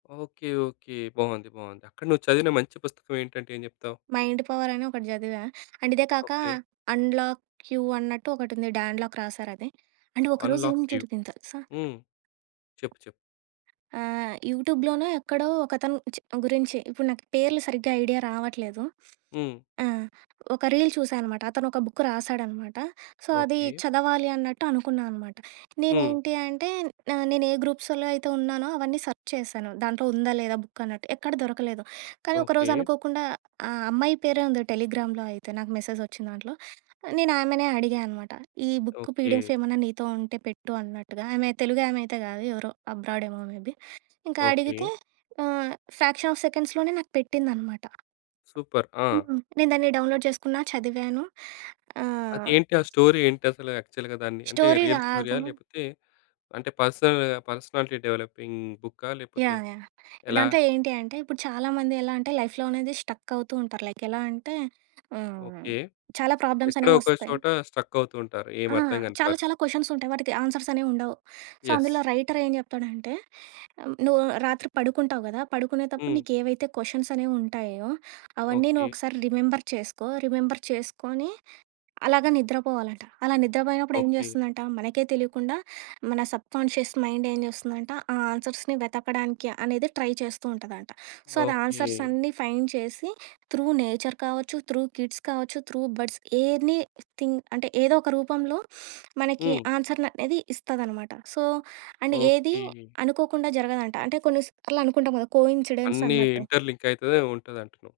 Okay. Okay. బావుంది. బావుంది. అక్కడ నువ్వు చదివిన మంచి పుస్తకవేంటంటే ఏం చెప్తావు? మైండ్ పవరని ఒకటి చదివా. అండ్ ఇదే కాకా ఓకే. అన్‌లాక్ యూ అన్నట్టు ఒకటుంది. Dan lock రాశారది. అండ్ ఒక రోజు ఏం అన్‌లాక్ యూ. జరిగిందో తెలుసా? హ్మ్. చెప్పు. చెప్పు. ఆహ్, యూట్యూబ్‌లోనో ఎక్కడో ఒకతను చి గురించి ఇప్పుడు నాకు పేర్లు సరిగ్గా ఐడియా రావట్లేదు. హ్మ్. ఆ! ఒక రీల్ చూశా అనమాట. అతనొక బుక్ రాశాడనమాట. సో అది ఓకే. చదవాలి అన్నట్టు అనుకున్నా అనమాట. హ్మ్. నేనేంటి అంటే న నేనే గ్రూప్సుల్లో అయితే ఉన్నానో అవన్నీ సర్చ్ చేశాను. దాంట్లో ఉందా? లేదా? బుక్ అన్నట్టు. ఎక్కడ దొరకలేదు. కానీ ఒకరోజు ఓకే. అనుకోకుండా ఆహ్, అమ్మాయి పేరే ఉంది టెలిగ్రామ్‌లో అయితే నాకు మెసేజొచ్చిందాంట్లో. ఆహ్, నేను ఆమెనే అడిగా అనమాట. ఈ బుక్ ఓకే. పీడిఎఫ్ ఏమన్నా నీతో ఉంటే పెట్టు అన్నట్టుగా. ఆమె తెలుగు ఆమె అయితే కాదు. ఎవరో అబ్రాడ్ ఏమో మేబీ. ఇంకా అడిగితే ఓకే. ఆహ్, ఫ్రాక్షన్ ఆఫ్ సెకండ్స్‌లోనే నాకు పెట్టిందనమాట. సూపర్. ఆ! హ్మ్. నేను దాన్ని డౌన్‌లోడ్ చేసుకున్నా. చదివాను. ఆహ్ అదేంటి? ఆ స్టోరీ ఏంటసల యాక్చల్‌గా దాన్ని? అంటే స్టోరీ రియల్ గాదు. స్టోరీయా? లేపోతే అంటే పర్సనల్ పర్సనాలిటీ డెవలపింగ్ బుక్కా? లేపోతే యాహ్! యాహ్! ఎలా? దాంట్లో ఏంటి అంటే ఇప్పుడు చాలా మంది ఎలా అంటే లైఫ్‌లో అనేది స్టక్ అవుతూ ఉంటారు. లైక్ ఎలా అంటే ఆహ్, ఓకే. చాలా ప్రాబ్లమ్స్ ఎక్కడో అనేవొస్తాయి. ఒకచోటా స్ట్రక్ అవుతూ ఉంటారు. ఆ! ఏమర్థం గానీ చాలా, చాలా పరిస్థితి. కొషన్స్ ఉంటాయి. వాటికి ఆన్సర్స్ అనేవుండవు. So, yes. అందులో రైటర్ ఏం చెప్తాడంటే, "ఆహ్ నువ్వు రాత్రి పడుకుంటావు గదా! పడుకునేతప్పుడు హ్మ్. నీకేవైతే కొషన్స్ అనేవుంటాయో అవన్నీ నువ్వు ఓకే. ఒకసారి రిమెంబర్ చేసుకో. రిమెంబర్ చేసుకొని" అలాగా నిద్రపోవాలట. అలా నిద్రపోయినప్పుడు ఏం ఓకే. జేస్తుందంట? మనకే తెలియకుండా మన సబ్‌కాన్‌షియస్ మైండ్ ఏం చేస్తుందంట ఆ ఆన్సర్స్‌ని వెతకడానికి అనేదే ట్రై చేస్తూ ఉంటదంట. సో, అది ఓకే. ఆన్సర్స్ అన్నీ ఫైండ్ చేసి త్రూ నేచర్ కావచ్చు, త్రూ కిడ్స్ కావచ్చు, త్రూ బర్డ్స్, ఎనీ థింగ్ అంటే ఏదో ఒక రూపంలో మనకి హ్మ్. ఆన్సర్‌‌ అనేది ఇస్తదనమాట. సో అండ్ ఏది ఓకే. అనుకోకుండా జరగదంట. అంటే కొన్ని సార్లు అనుకుంటాం గదా! కోయిన్సిడెన్స్ అన్నీ అన్నట్టు. ఇంటర్‌లింక్ అయితదే ఉంటదంటున్నావు.